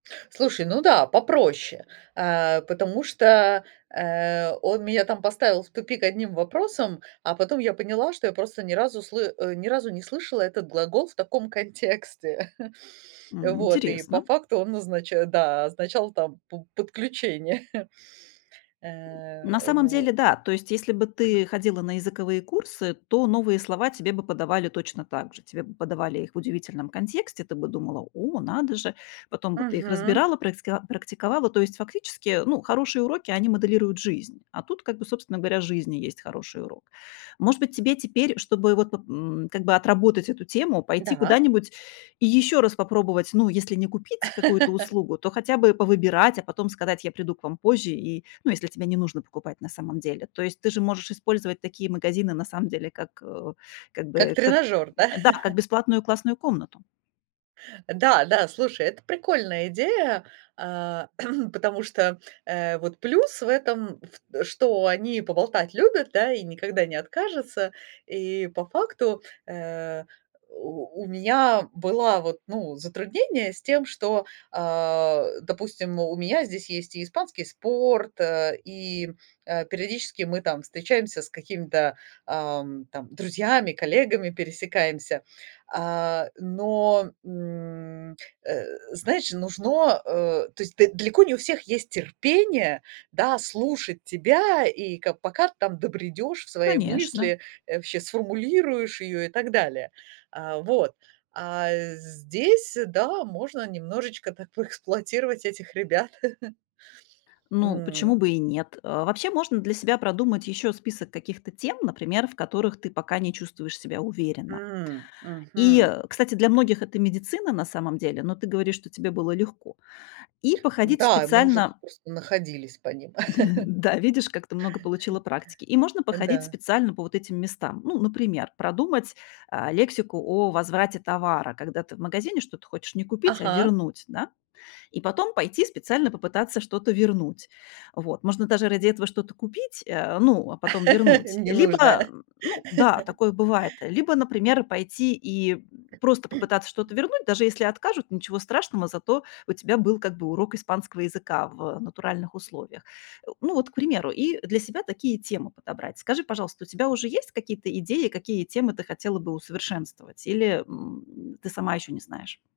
Слушай, ну да, попроще, э, потому что, э, он меня там поставил в тупик одним вопросом, а потом я поняла, что я просто ни разу сл э, ни разу не слышала этот глагол в таком контексте. М, Вот, и по интересно. факту он означ да, означал там п подключение. Э, На самом вот. деле, да, то есть, если бы ты ходила на языковые курсы, то новые слова тебе бы подавали точно так же, тебе бы подавали их в удивительном контексте, ты бы думала: "О, надо же!" Потом бы ты их Мгм. разбирала, праиск практиковала. То есть, фактически, э, ну, хорошие уроки, они моделируют жизнь, а тут, как бы, собственно говоря, жизнь и есть хороший урок. Может быть, тебе теперь, чтобы вот поп м, как бы отработать эту тему, пойти Да. куда-нибудь и ещё раз попробовать, ну, если не купить какую-то услугу, то хотя бы повыбирать, а потом сказать: "Я приду к вам позже". И, ну, если тебе не нужно покупать на самом деле. То есть, ты же можешь использовать такие магазины на самом деле как, э, как Как бы, как, тренажёр, да? да, как бесплатную классную комнату. Да, да, слушай, это прикольная идея, а, потому что, э, вот плюс в этом, в что они поболтать любят, да, и никогда не откажутся. И по факту, э, у у меня была вот, ну, затруднение с тем, что, а, допустим, у меня здесь есть и испанский спорт, э, и, э, периодически мы там встречаемся с какими-то, ам, там друзьями, коллегами пересекаемся. А, но, м, э, знаешь, нужно, э, то есть д далеко не у всех есть терпение, да, слушать тебя, и ка пока ты там добредёшь в свои Конечно. мысли, э, вообще сформулируешь её и так далее. А, вот, а здесь, да, можно немножечко так поэксплуатировать этих ребят. Ну, почему М. бы и нет? Э, вообще, для себя продумать ещё список каких-то тем, например, в которых ты пока не чувствуешь себя уверенно. М, И, мгм. э, кстати, для многих это медицина на самом деле, но ты говоришь, что тебе было легко. И походить Да, мы уже тут специально. просто находились по ним. Да, видишь, как ты много получила практики. И можно походить Да. специально по вот этим местам. Ну, например, продумать, а, лексику о возврате товара, когда ты в магазине что-то хочешь не купить, а Ага. вернуть, да? И потом пойти специально попытаться что-то вернуть. Вот. Можно даже ради этого что-то купить, э, ну а потом вернуть. Либо, Ненужное. ну да, такое бывает, либо, например, пойти и просто попытаться что-то вернуть, даже если откажут, ничего страшного, зато у тебя был как бы урок испанского языка в натуральных условиях. Э, ну вот, к примеру, и для себя такие темы подобрать. Скажи, пожалуйста, у тебя уже есть какие-то идеи, какие темы ты хотела бы усовершенствовать, или, м, ты сама ещё не знаешь?